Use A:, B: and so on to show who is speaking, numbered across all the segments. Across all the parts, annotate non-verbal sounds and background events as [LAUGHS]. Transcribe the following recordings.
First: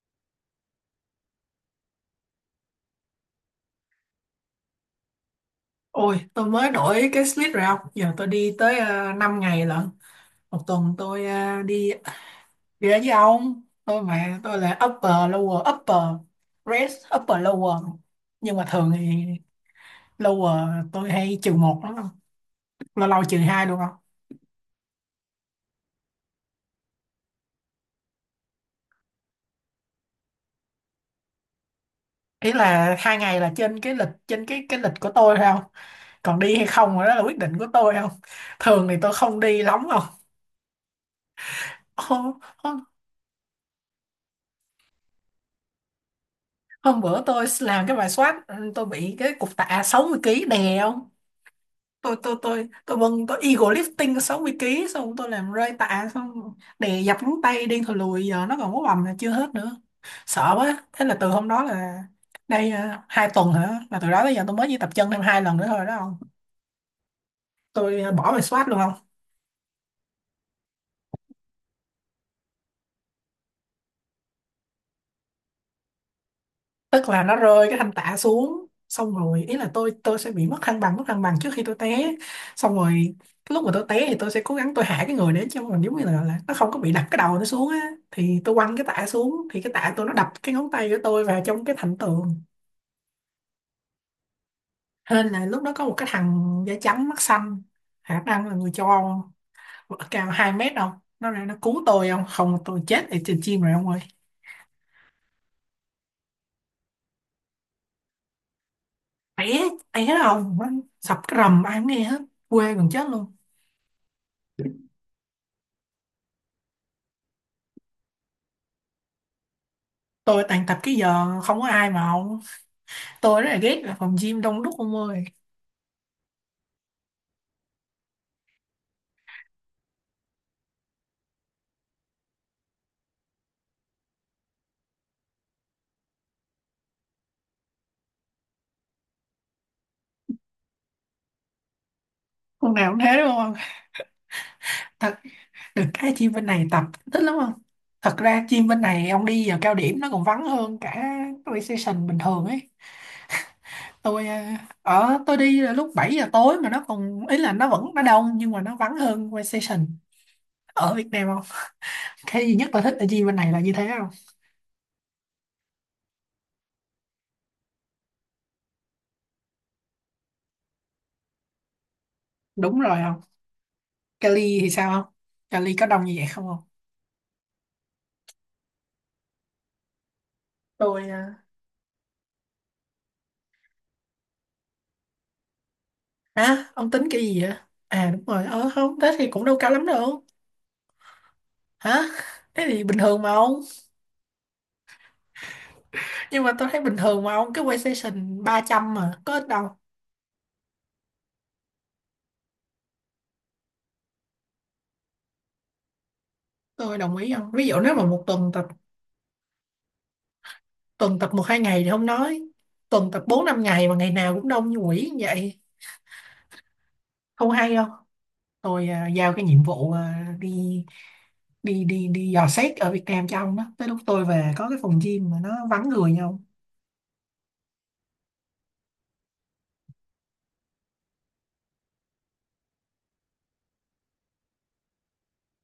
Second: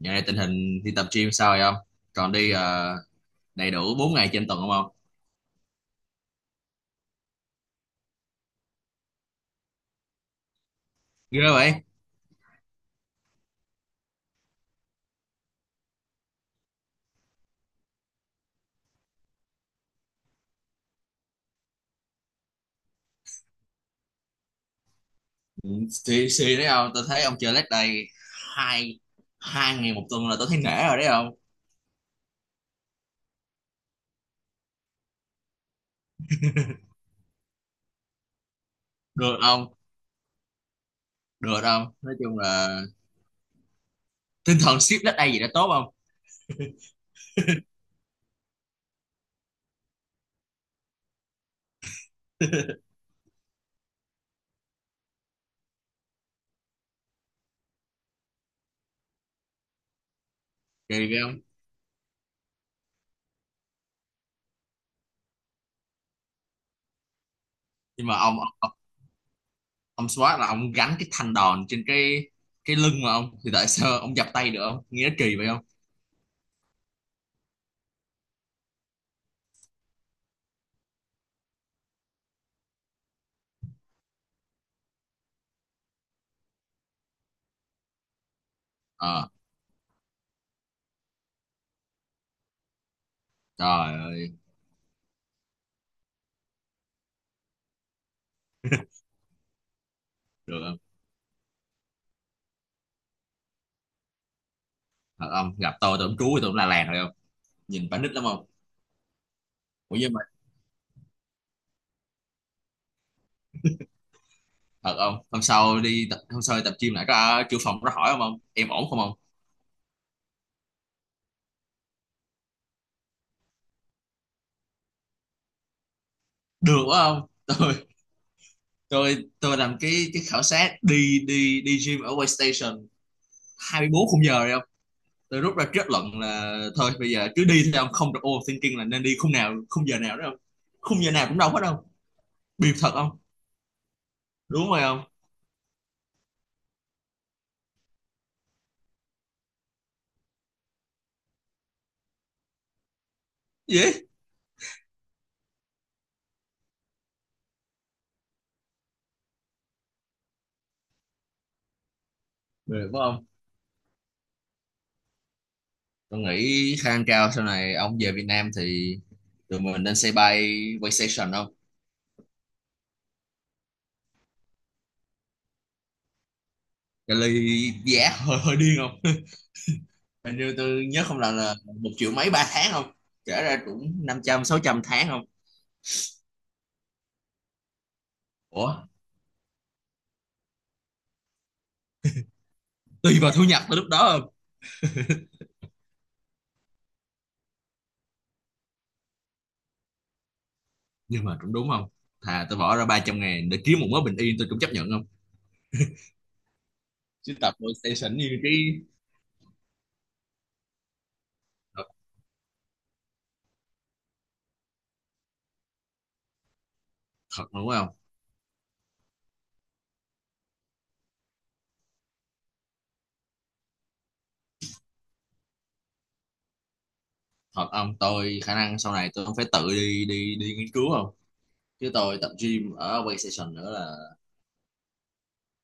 A: Dạo này tình hình đi tập gym sao rồi không? Còn đi đầy đủ 4 ngày trên tuần không không?
B: Ôi, tôi mới đổi cái slip rồi ông. Giờ tôi đi tới 5 ngày lận. Một tuần tôi
A: Ghê vậy?
B: đi đi ra với ông. Tôi mà tôi là upper lower upper rest upper lower. Nhưng mà thường thì lower tôi hay trừ một lắm không? Lâu lâu trừ hai luôn không?
A: Ừ, xì xì đấy không? Tôi thấy ông chơi leg day hai hai ngày một tuần là tôi thấy nể rồi đấy không?
B: Ý là hai ngày là trên cái lịch, trên cái lịch của tôi thôi không? Còn đi hay không đó là quyết định của tôi không? Thường thì tôi
A: Được
B: không đi
A: không?
B: lắm không?
A: Được không? Nói
B: Hôm,
A: chung là
B: hôm,
A: tinh thần ship leg day gì đã tốt không?
B: hôm bữa tôi làm cái bài soát, tôi bị cái cục tạ 60 ký đè không? tôi tôi tôi
A: [LAUGHS]
B: tôi vâng tôi eagle lifting có 60 ký, xong tôi làm rơi tạ, xong đè dập ngón tay điên thò lùi, giờ nó còn có bầm là chưa hết nữa. Sợ quá, thế
A: Kỳ
B: là
A: ghê
B: từ
A: không?
B: hôm đó là đây à, hai tuần hả, là từ đó tới giờ tôi mới chỉ tập chân thêm hai lần nữa thôi đó không. Tôi
A: Nhưng mà
B: bỏ
A: ông
B: về
A: ông,
B: SWAT
A: ông,
B: luôn không.
A: ông squat là ông gánh cái thanh đòn trên cái lưng mà ông, thì tại sao ông dập tay được không? Nghe nó kỳ vậy không?
B: Tức là nó rơi cái thanh tạ xuống, xong rồi ý là tôi sẽ bị mất thăng bằng, mất thăng bằng trước khi tôi té. Xong rồi cái lúc mà tôi té thì tôi sẽ cố gắng, tôi hạ cái người đến cho mình giống như là nó không có bị đập cái đầu nó xuống á, thì tôi quăng cái tạ
A: Ờ,
B: xuống thì cái tạ tôi nó đập cái ngón tay của tôi vào trong cái thành tường.
A: trời ơi,
B: Hên là lúc đó có một cái thằng da trắng mắt xanh, khả năng là người châu Âu, cao hai
A: được
B: mét
A: không?
B: không, nó ra nó cứu tôi không, không tôi chết ở trên chim rồi ông ơi.
A: Thật không? Gặp tôi cũng trú, tôi cũng la làng rồi không? Nhìn phải nít lắm không?
B: té
A: Ủa
B: té
A: nhưng mà
B: không, nó sập cái rầm ai cũng nghe hết, quê gần chết luôn.
A: thật không, hôm sau đi tập gym lại có chủ phòng có hỏi không, ông em ổn không ông?
B: Tôi toàn tập cái giờ không có ai mà không, tôi rất là ghét là phòng gym đông đúc ông ơi.
A: Được quá không. [LAUGHS] Tôi tôi làm cái khảo sát đi đi đi gym ở Waystation 24 khung giờ rồi không. Tôi rút ra kết luận là thôi bây giờ cứ đi thôi ông, không được overthinking là nên đi khung nào, khung giờ nào đó không. Khung giờ nào cũng đâu hết đâu biệt
B: Hôm
A: thật
B: nào cũng
A: không.
B: thế đúng không?
A: Đúng rồi không.
B: Thật được cái gym bên này tập thích lắm không. Thật ra gym bên này ông đi giờ cao điểm nó còn vắng hơn cả recession bình thường ấy.
A: Gì
B: Tôi ở, tôi đi là lúc 7 giờ tối mà nó còn ý là nó vẫn nó đông nhưng mà nó vắng hơn recession ở Việt Nam không. Cái duy nhất
A: biệt
B: tôi thích
A: phải
B: ở
A: không?
B: gym bên này là như thế không.
A: Tôi nghĩ khả năng cao sau này ông về Việt Nam thì tụi mình nên xây bay Waystation không.
B: Đúng rồi không. Cali thì sao không? Cali có đông như vậy không không?
A: Cái ly giá [LAUGHS] hơi hơi điên không. Hình như tôi nhớ
B: tôi
A: không lầm
B: à,
A: là một triệu mấy ba tháng không? Kể ra cũng năm trăm sáu trăm tháng không?
B: Hả? Ông tính cái gì vậy? À đúng rồi, ờ
A: Ủa,
B: không, thế thì cũng đâu cao lắm đâu. Hả? Thế thì bình
A: tùy
B: thường mà
A: vào thu
B: ông.
A: nhập tới lúc đó không?
B: Nhưng mà tôi thấy bình thường mà ông, cái PlayStation 300 mà, có ít đâu.
A: Nhưng mà cũng đúng không? Thà tôi bỏ ra 300 ngàn để kiếm một mớ bình yên tôi cũng chấp nhận không?
B: Tôi đồng ý
A: Chứ
B: không?
A: tập
B: Ví dụ nếu mà
A: PlayStation
B: một
A: như
B: tuần
A: cái...
B: tập, tuần tập một hai ngày
A: Thật,
B: thì không nói. Tuần tập 4 5 ngày mà ngày nào cũng đông như quỷ như vậy,
A: thật
B: không
A: đúng
B: hay
A: không?
B: không? Tôi giao cái nhiệm vụ đi đi đi đi dò xét ở Việt Nam cho ông đó. Tới lúc tôi về có cái phòng gym mà nó vắng người nhau,
A: Thật ông, tôi khả năng sau này tôi không phải tự đi đi đi nghiên cứu không? Chứ tôi tập gym ở PlayStation nữa là...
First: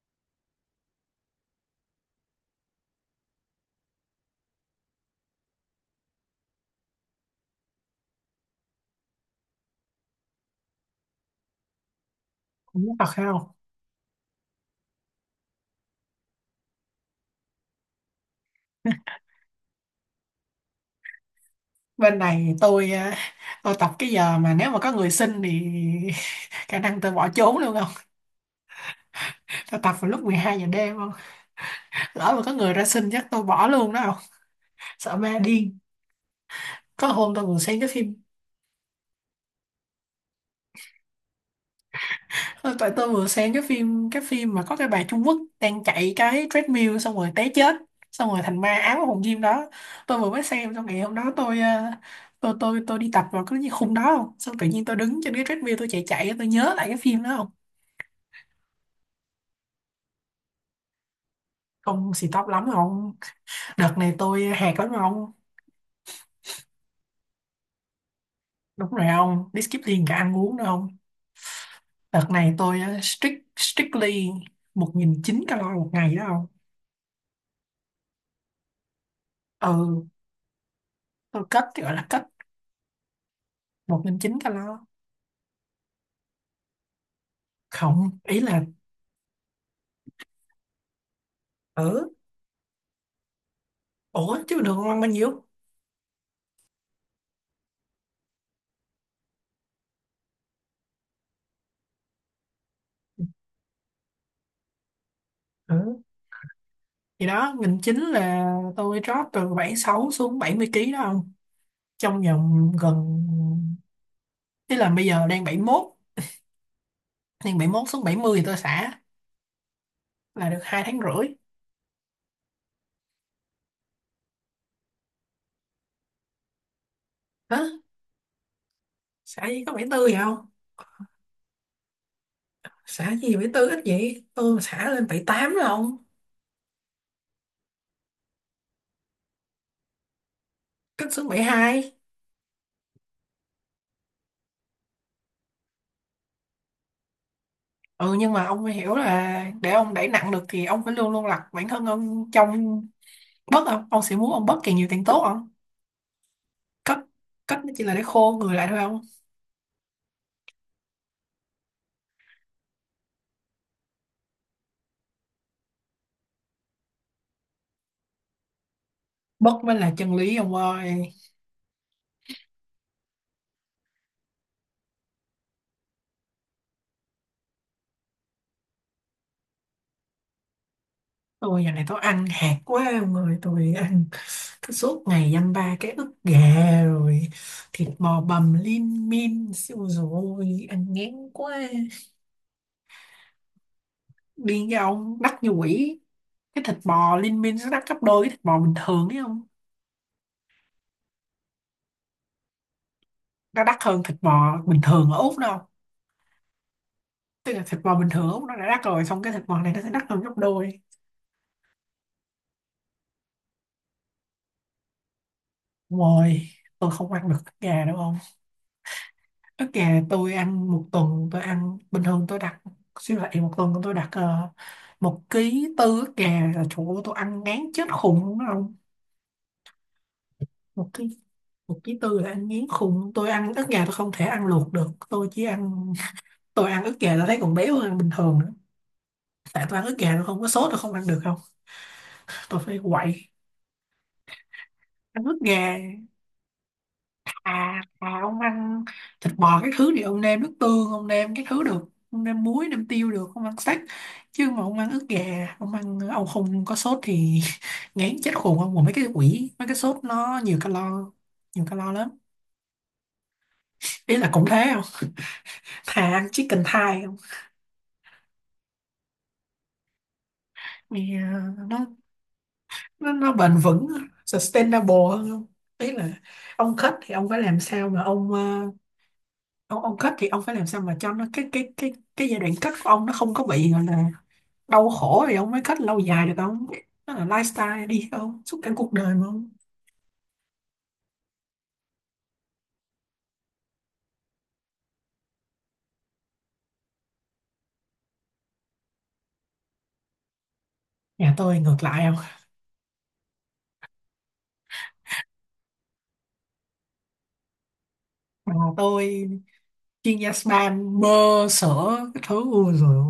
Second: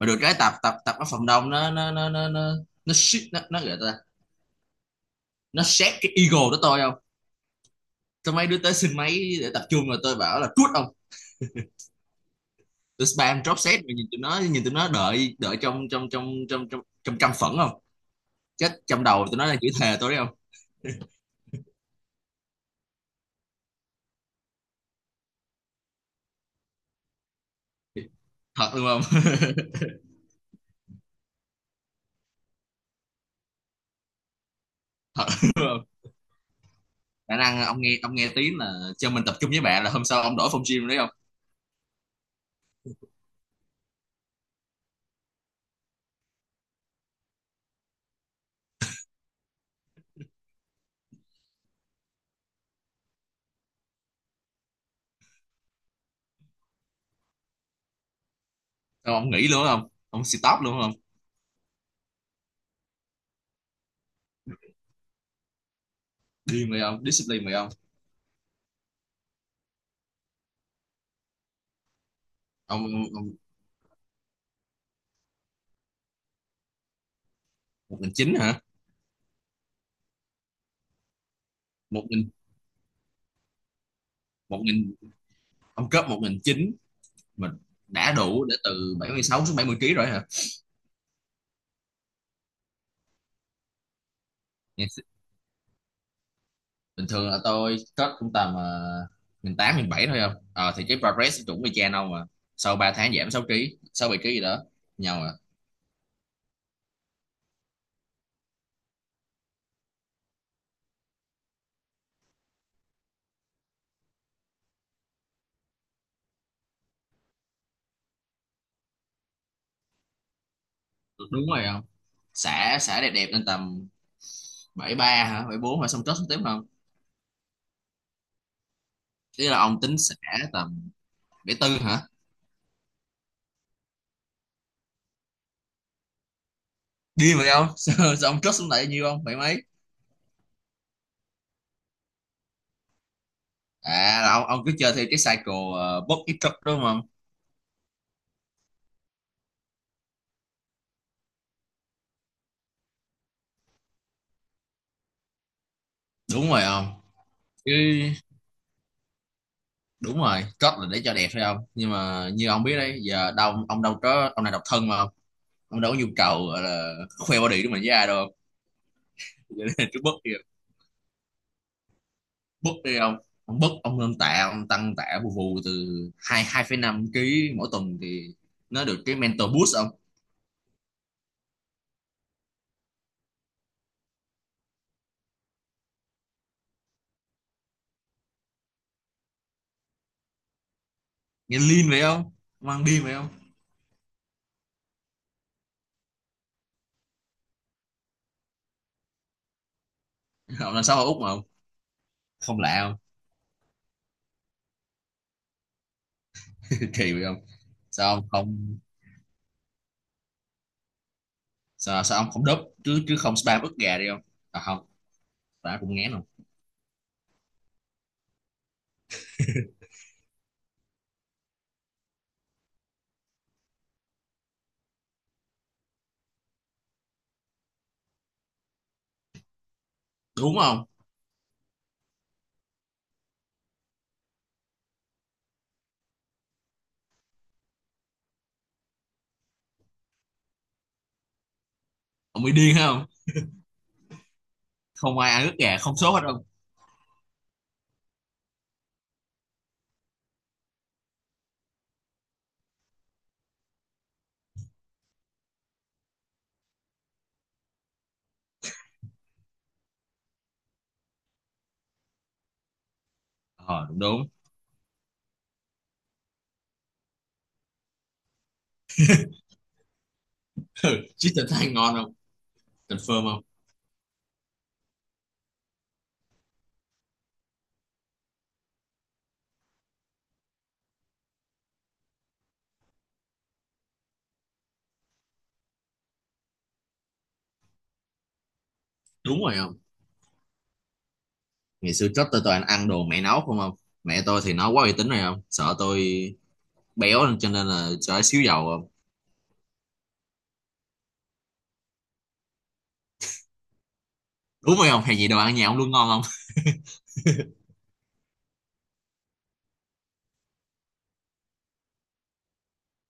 A: Mà được cái tập tập tập ở phòng đông nó shit, nó gọi ta, nó xét cái ego của tôi không? Tôi mấy đứa tới xin máy để tập trung rồi tôi bảo là cút ông.
B: cũng thật
A: Tụi
B: hay
A: spam
B: không?
A: drop set mà nhìn tụi nó, nhìn tụi nó đợi đợi trong trong trong trong trong trong căm phẫn không, chết trong đầu tụi nó đang chửi thề tôi đấy không.
B: Bên này tôi tôi tập cái giờ mà nếu mà có người xin thì [LAUGHS] khả năng tôi bỏ trốn luôn không.
A: Thật luôn không.
B: Tôi tập vào lúc 12 giờ đêm không, lỡ mà có người ra xin chắc tôi bỏ luôn đó không,
A: [LAUGHS]
B: sợ
A: Thật
B: ma
A: luôn
B: điên.
A: không,
B: Có hôm
A: khả
B: tôi vừa
A: năng ông
B: xem cái
A: nghe,
B: phim,
A: ông nghe tiếng là cho mình tập trung với bạn là hôm sau ông đổi phòng gym đấy không.
B: ờ, tại tôi vừa xem cái phim, cái phim mà có cái bà Trung Quốc đang chạy cái treadmill xong rồi té chết, xong rồi thành ma ám ở phòng gym đó. Tôi vừa mới xem xong ngày hôm đó, tôi tôi đi tập vào cái khung đó không, xong tự nhiên tôi đứng trên cái treadmill tôi chạy chạy tôi nhớ lại cái phim đó không.
A: Sao ông nghỉ luôn không, ông stop luôn không?
B: Không xì tóc lắm không. Đợt này tôi hẹt lắm ông.
A: Điên rồi không, discipline rồi không.
B: Đúng rồi ông. Đi skip liền cả ăn uống đâu ông. Đợt này tôi
A: Ông
B: strict, strictly một nghìn chín 900 calo một ngày đó ông.
A: một nghìn chín hả?
B: Ừ, tôi cất thì gọi
A: một
B: là cất
A: nghìn
B: 1.900
A: một
B: calo.
A: nghìn Ông cấp một nghìn chín mình
B: Không
A: đã
B: ý
A: đủ để
B: là
A: từ 76 xuống 70 kg rồi hả?
B: ở. Ủa chứ bình thường ông
A: Nghe
B: ăn bao nhiêu?
A: bình thường là tôi cất cũng tầm 18 bảy thôi không. Ờ thì cái progress cũng y chang đâu mà, sau 3 tháng giảm 6 ký, 6 7 ký gì đó nhau à.
B: Ừ, thì đó nghìn chín là tôi drop từ 76 xuống 70 kg đó ông. Trong vòng gần, ý là bây giờ đang 71. Đang bảy mốt xuống 70 thì tôi xả. Là được 2 tháng rưỡi.
A: Đúng rồi không, xả xả đẹp đẹp lên tầm bảy ba hả, bảy bốn hả, xong cất xuống tiếp không?
B: Hả? Xả
A: Thế là
B: gì có
A: ông
B: 74
A: tính
B: vậy không?
A: xả tầm bảy tư hả?
B: Xả gì 74 ít vậy, tôi mà xả lên 78 là ông.
A: Điên vậy không. [LAUGHS] Sao ông cất xuống lại nhiêu không, bảy mấy?
B: Cất xuống 72.
A: À là ông cứ chơi theo cái cycle box ít cất đúng không?
B: Ừ nhưng mà ông phải hiểu là để ông đẩy nặng được thì ông phải luôn luôn đặt bản thân ông trong bớt không, ông sẽ muốn ông bớt càng nhiều càng tốt không.
A: Đúng rồi không.
B: Cất cất nó
A: Chứ
B: chỉ là để khô người lại thôi không.
A: đúng rồi, cất là để cho đẹp phải không, nhưng mà như ông biết đấy, giờ đâu ông đâu có, ông này độc thân mà, ông đâu có nhu cầu gọi là khoe body của mình với ai đâu. [LAUGHS]
B: Bớt
A: Cho
B: mới
A: nên
B: là
A: cứ bớt
B: chân
A: đi,
B: lý ông ơi.
A: bớt đi ông. Ông bớt, ông lên tạ, ông tăng tạ vù vù từ hai hai phẩy năm ký mỗi tuần thì nó được cái mental boost ông.
B: Tôi giờ này tôi ăn hạt quá ông ơi, tôi ăn cứ suốt ngày dăm ba cái ức gà, rồi thịt bò bằm lim dim siêu, rồi ăn ngán
A: Nghe
B: quá.
A: lean vậy không, ông ăn điên vậy không.
B: Điên cái ông, đắt như quỷ. Cái thịt bò Liên Minh nó đắt gấp đôi cái thịt bò bình thường ấy không.
A: [LAUGHS] Ông làm sao ở Úc mà ông không lạ không,
B: Nó đắt hơn thịt bò bình thường ở Úc đâu.
A: kỳ vậy không?
B: Tức là thịt bò bình
A: Sao
B: thường
A: ông
B: ở Úc nó đã
A: không,
B: đắt rồi, xong cái thịt bò này nó sẽ đắt hơn gấp đôi.
A: sao ông không đớp chứ chứ không spam ức gà đi không? À không, ta cũng ngán không,
B: Rồi tôi không ăn được ức gà đâu không. Ức gà tôi ăn một tuần, tôi ăn bình thường tôi đặt siêu thị, một tuần tôi đặt một ký tư ức gà là chỗ tôi ăn ngán chết khùng luôn đó không.
A: đúng không?
B: Một ký, một ký tư là ăn ngán khùng. Tôi ăn ức gà tôi không thể ăn luộc được, tôi chỉ ăn. Tôi ăn ức gà tôi thấy còn béo hơn bình thường nữa, tại tôi ăn ức gà tôi không có sốt tôi không ăn được không.
A: Ông mới
B: Tôi
A: điên
B: phải
A: hả không,
B: quậy
A: không
B: ăn
A: ai
B: ức
A: ăn ức
B: gà.
A: gà không sốt hết không.
B: À, ông ăn thịt bò cái thứ thì ông nêm nước tương, ông nêm cái thứ được, ông nêm muối nêm tiêu được, ông ăn steak. Chứ mà ông ăn ức gà ông ăn ông không có sốt thì [LAUGHS] ngán chết khùng ông. Mà mấy cái quỷ mấy cái sốt nó nhiều calo, nhiều calo lắm.
A: Ờ à, đúng
B: Ý là
A: đúng.
B: cũng thế không, thà ăn chicken thigh không.
A: [LAUGHS]
B: Mẹ,
A: Chứ thịt than
B: nó
A: ngon không,
B: nó,
A: confirm
B: nó
A: không.
B: bền vững, sustainable hơn không. Ý là ông kết thì ông phải làm sao mà ông ông kết thì ông phải làm sao mà cho nó cái cái giai đoạn kết của ông nó không có bị gọi là đau khổ thì ông mới kết lâu dài được không. Nó là lifestyle đi không, suốt cả cuộc đời mà
A: Đúng
B: không.
A: rồi không. Ngày xưa trước tôi toàn ăn đồ mẹ nấu không không. Mẹ tôi thì nó quá uy tín rồi, không sợ tôi béo nên- cho nên là cho xíu dầu không.
B: Nhà tôi ngược lại không.
A: Đúng rồi không, hay gì đồ ăn nhà ông luôn ngon không. [LAUGHS]
B: Bà tôi chuyên gia spa bơ sữa cái thứ ui rồi.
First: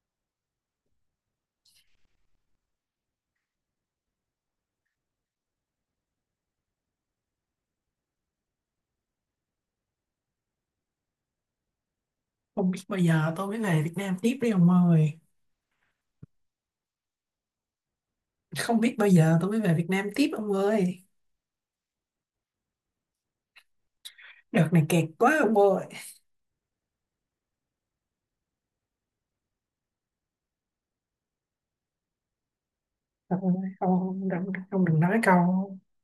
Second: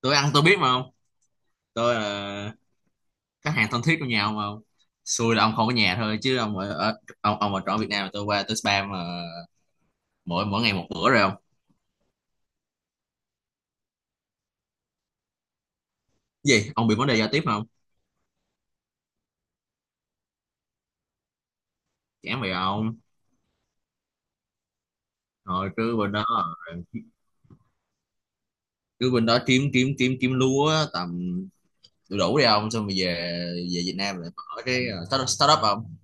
A: Tôi ăn tôi biết mà không, tôi là khách hàng thân thiết của nhà ông mà không. Xui là ông không có nhà thôi, chứ ông ở ông ở trọ Việt Nam là tôi qua tôi spam mà, mỗi mỗi ngày một bữa rồi không.
B: Không biết bao giờ tôi mới về Việt Nam tiếp đi ông ơi.
A: Gì ông bị vấn đề giao tiếp không?
B: Không biết bao giờ tôi mới về Việt Nam tiếp ông ơi.
A: Chán vậy ông.
B: Đợt này kẹt quá ông
A: Rồi
B: ơi.
A: cứ bên đó, cứ bên đó kiếm kiếm kiếm kiếm lúa tầm đủ đủ đi ông, xong rồi về
B: không
A: về Việt
B: không
A: Nam lại
B: không,
A: mở
B: không
A: cái
B: đừng nói câu,
A: startup không.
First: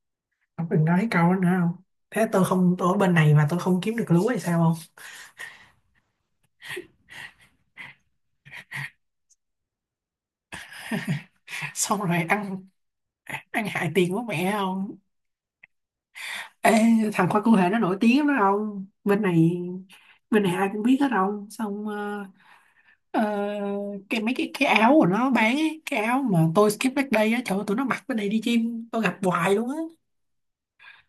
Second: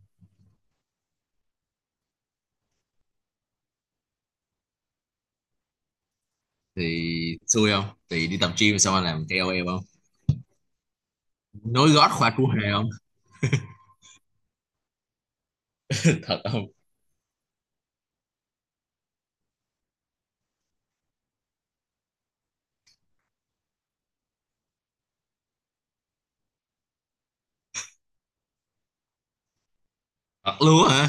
B: không đừng nói câu đó nữa không. Thế tôi không, tôi ở bên này mà tôi không kiếm được lúa hay sao không.
A: Thì xui không thì đi tập gym xong anh làm KOL không,
B: [LAUGHS]
A: nối
B: Xong
A: gót
B: rồi
A: khoa cua
B: ăn,
A: hề không.
B: ăn hại tiền của mẹ không.
A: [LAUGHS] Thật không.
B: Ê, thằng khoai cụ thể nó nổi tiếng lắm đó không, bên này bên này ai cũng biết hết không. Xong ờ, cái mấy cái áo của nó bán ấy, cái áo mà tôi skip back day á, trời ơi, tụi nó mặc bên này đi chim tôi gặp hoài luôn á.
A: Thật luôn hả,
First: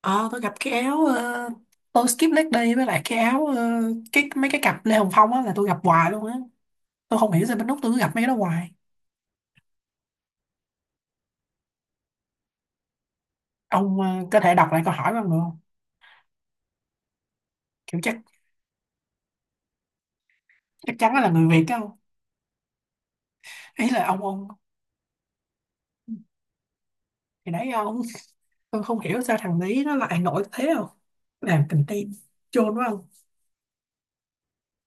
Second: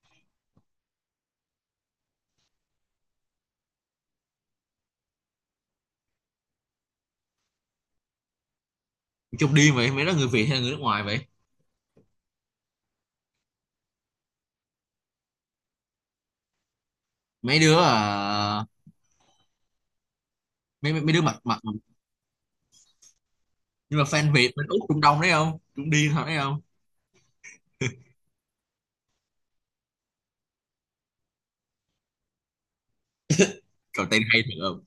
B: Ờ, tôi gặp cái áo tôi skip leg day với lại cái áo cái mấy cái cặp Lê Hồng Phong á là tôi gặp hoài luôn á. Tôi không hiểu sao bên Úc tôi cứ gặp mấy cái đó hoài.
A: trong điên vậy, mấy đứa người Việt hay là người nước ngoài vậy?
B: Ông có thể đọc lại câu hỏi bằng được không?
A: mấy đứa
B: Kiểu chắc,
A: à, mấy
B: chắc
A: mấy mấy
B: chắn
A: đứa
B: là
A: mặt
B: người
A: mặt
B: Việt đó không? Ý
A: nhưng mà
B: là ông
A: fan
B: ông
A: Việt bên Úc Trung Đông đấy không, cũng điên thật đấy không.
B: thì đấy ông, tôi không hiểu sao thằng đấy nó lại nổi thế không? Làm content chôn quá không?
A: Rồi tên hay thật không,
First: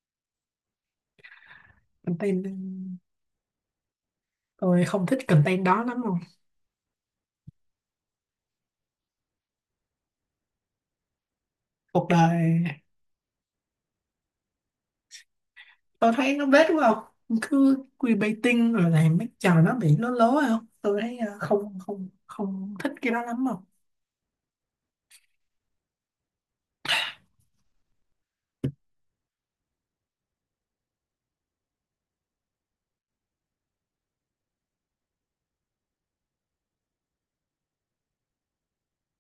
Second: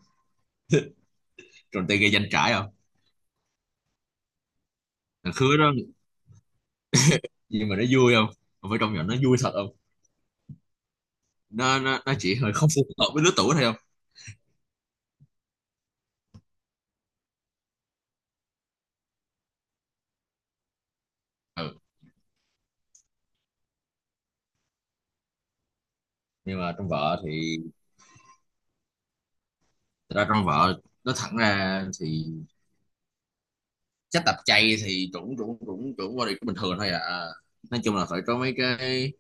A: rồi tên gây danh
B: Content
A: trải không.
B: tôi không thích
A: Thằng khứa
B: content
A: đó,
B: đó lắm không?
A: nhưng mà nó vui không, không phải trong nhỏ, nó vui thật không. nó nó,
B: Cuộc
A: nó chỉ hơi
B: đời
A: không phù hợp với lứa tuổi thôi không.
B: tôi thấy nó bết quá không, cứ clickbaiting rồi làm mấy trò nó bị lố lố không. Tôi thấy
A: Ừ
B: không không không thích cái đó lắm không.
A: nhưng mà trong vợ thì, thật ra trong vợ nó thẳng ra thì chắc tập chay thì chuẩn, chuẩn body cũng bình thường thôi à. Nói chung là phải có mấy cái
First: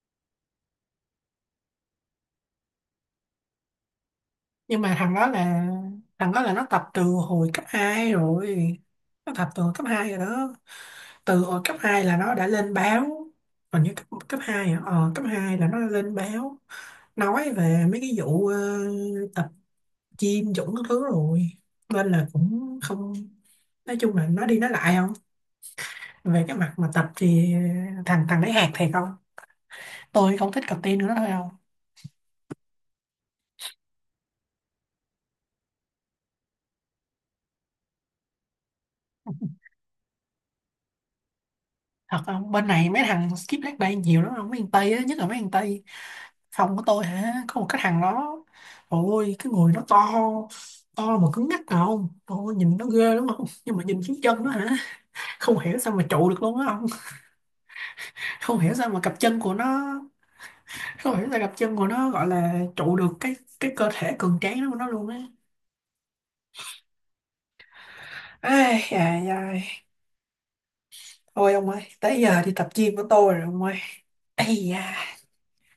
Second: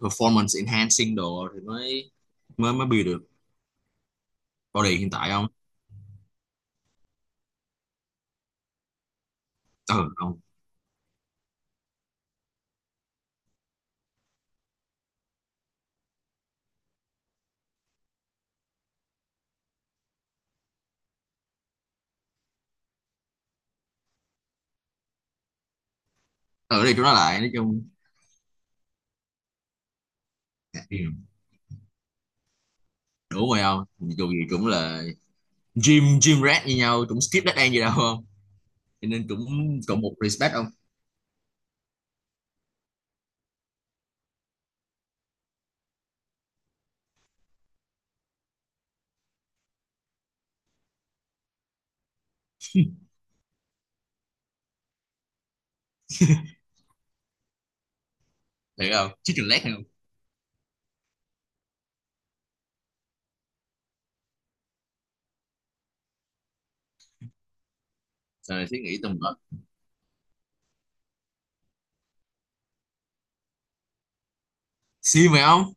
A: performance enhancing đồ thì mới mới mới build được
B: Nhưng mà
A: body hiện
B: thằng đó
A: tại không.
B: là, thằng đó là nó tập từ hồi cấp 2 rồi. Nó tập từ hồi cấp 2
A: Ừ
B: rồi
A: không,
B: đó. Từ hồi cấp 2 là nó đã lên báo. Còn như cấp cấp 2 à? Ờ, cấp 2 là nó đã lên báo nói về mấy cái vụ tập gym Dũng các thứ rồi. Nên là cũng không, nói chung là nó đi nói lại không. Về cái mặt
A: ở
B: mà
A: đây chúng
B: tập
A: nó lại nói
B: thì
A: chung.
B: thằng thằng đấy hạt thiệt không. Tôi không thích cặp tiên nữa
A: Ừ,
B: thôi không.
A: đủ rồi không, dù gì cũng là gym gym rat như nhau, cũng skip dead end gì đâu không, cho nên cũng cộng một respect không.
B: Thật không, bên này mấy thằng skip leg day nhiều lắm không, mấy thằng tây á, nhất là mấy thằng tây phòng của tôi hả, có một cái thằng đó. Ôi cái người nó to, to mà cứng ngắc à không, ôi nhìn nó ghê lắm không, nhưng mà nhìn xuống chân nó hả, không hiểu sao mà trụ được luôn á không. Không hiểu sao
A: Thiệt
B: mà
A: không,
B: cặp
A: chứ
B: chân của
A: leg hay không.
B: nó, không hiểu sao cặp chân của nó gọi là trụ được cái cơ thể cường tráng đó của nó luôn á. Ê
A: Rồi suy nghĩ tầm
B: dài
A: cỡ
B: ai. Thôi ông ơi, tới giờ đi tập gym của tôi rồi ông ơi. Ây da,
A: siêu mày không.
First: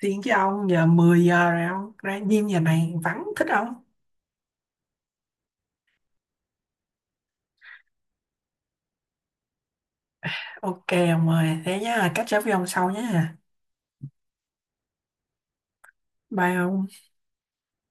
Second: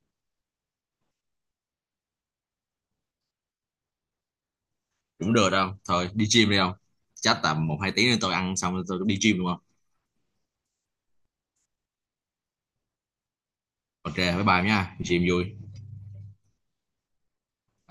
B: tiếng với ông giờ 10 giờ rồi ông. Ra gym giờ này vắng thích ông.
A: Cũng được đâu, thôi đi gym đi không. Chắc tầm một hai tiếng nữa tôi ăn xong rồi tôi cũng đi gym đúng không.
B: Ok ông ơi, thế nhá, catch up với ông sau nhá.
A: Ok bye bye nha, đi gym vui.
B: Bye ông.
A: Bye.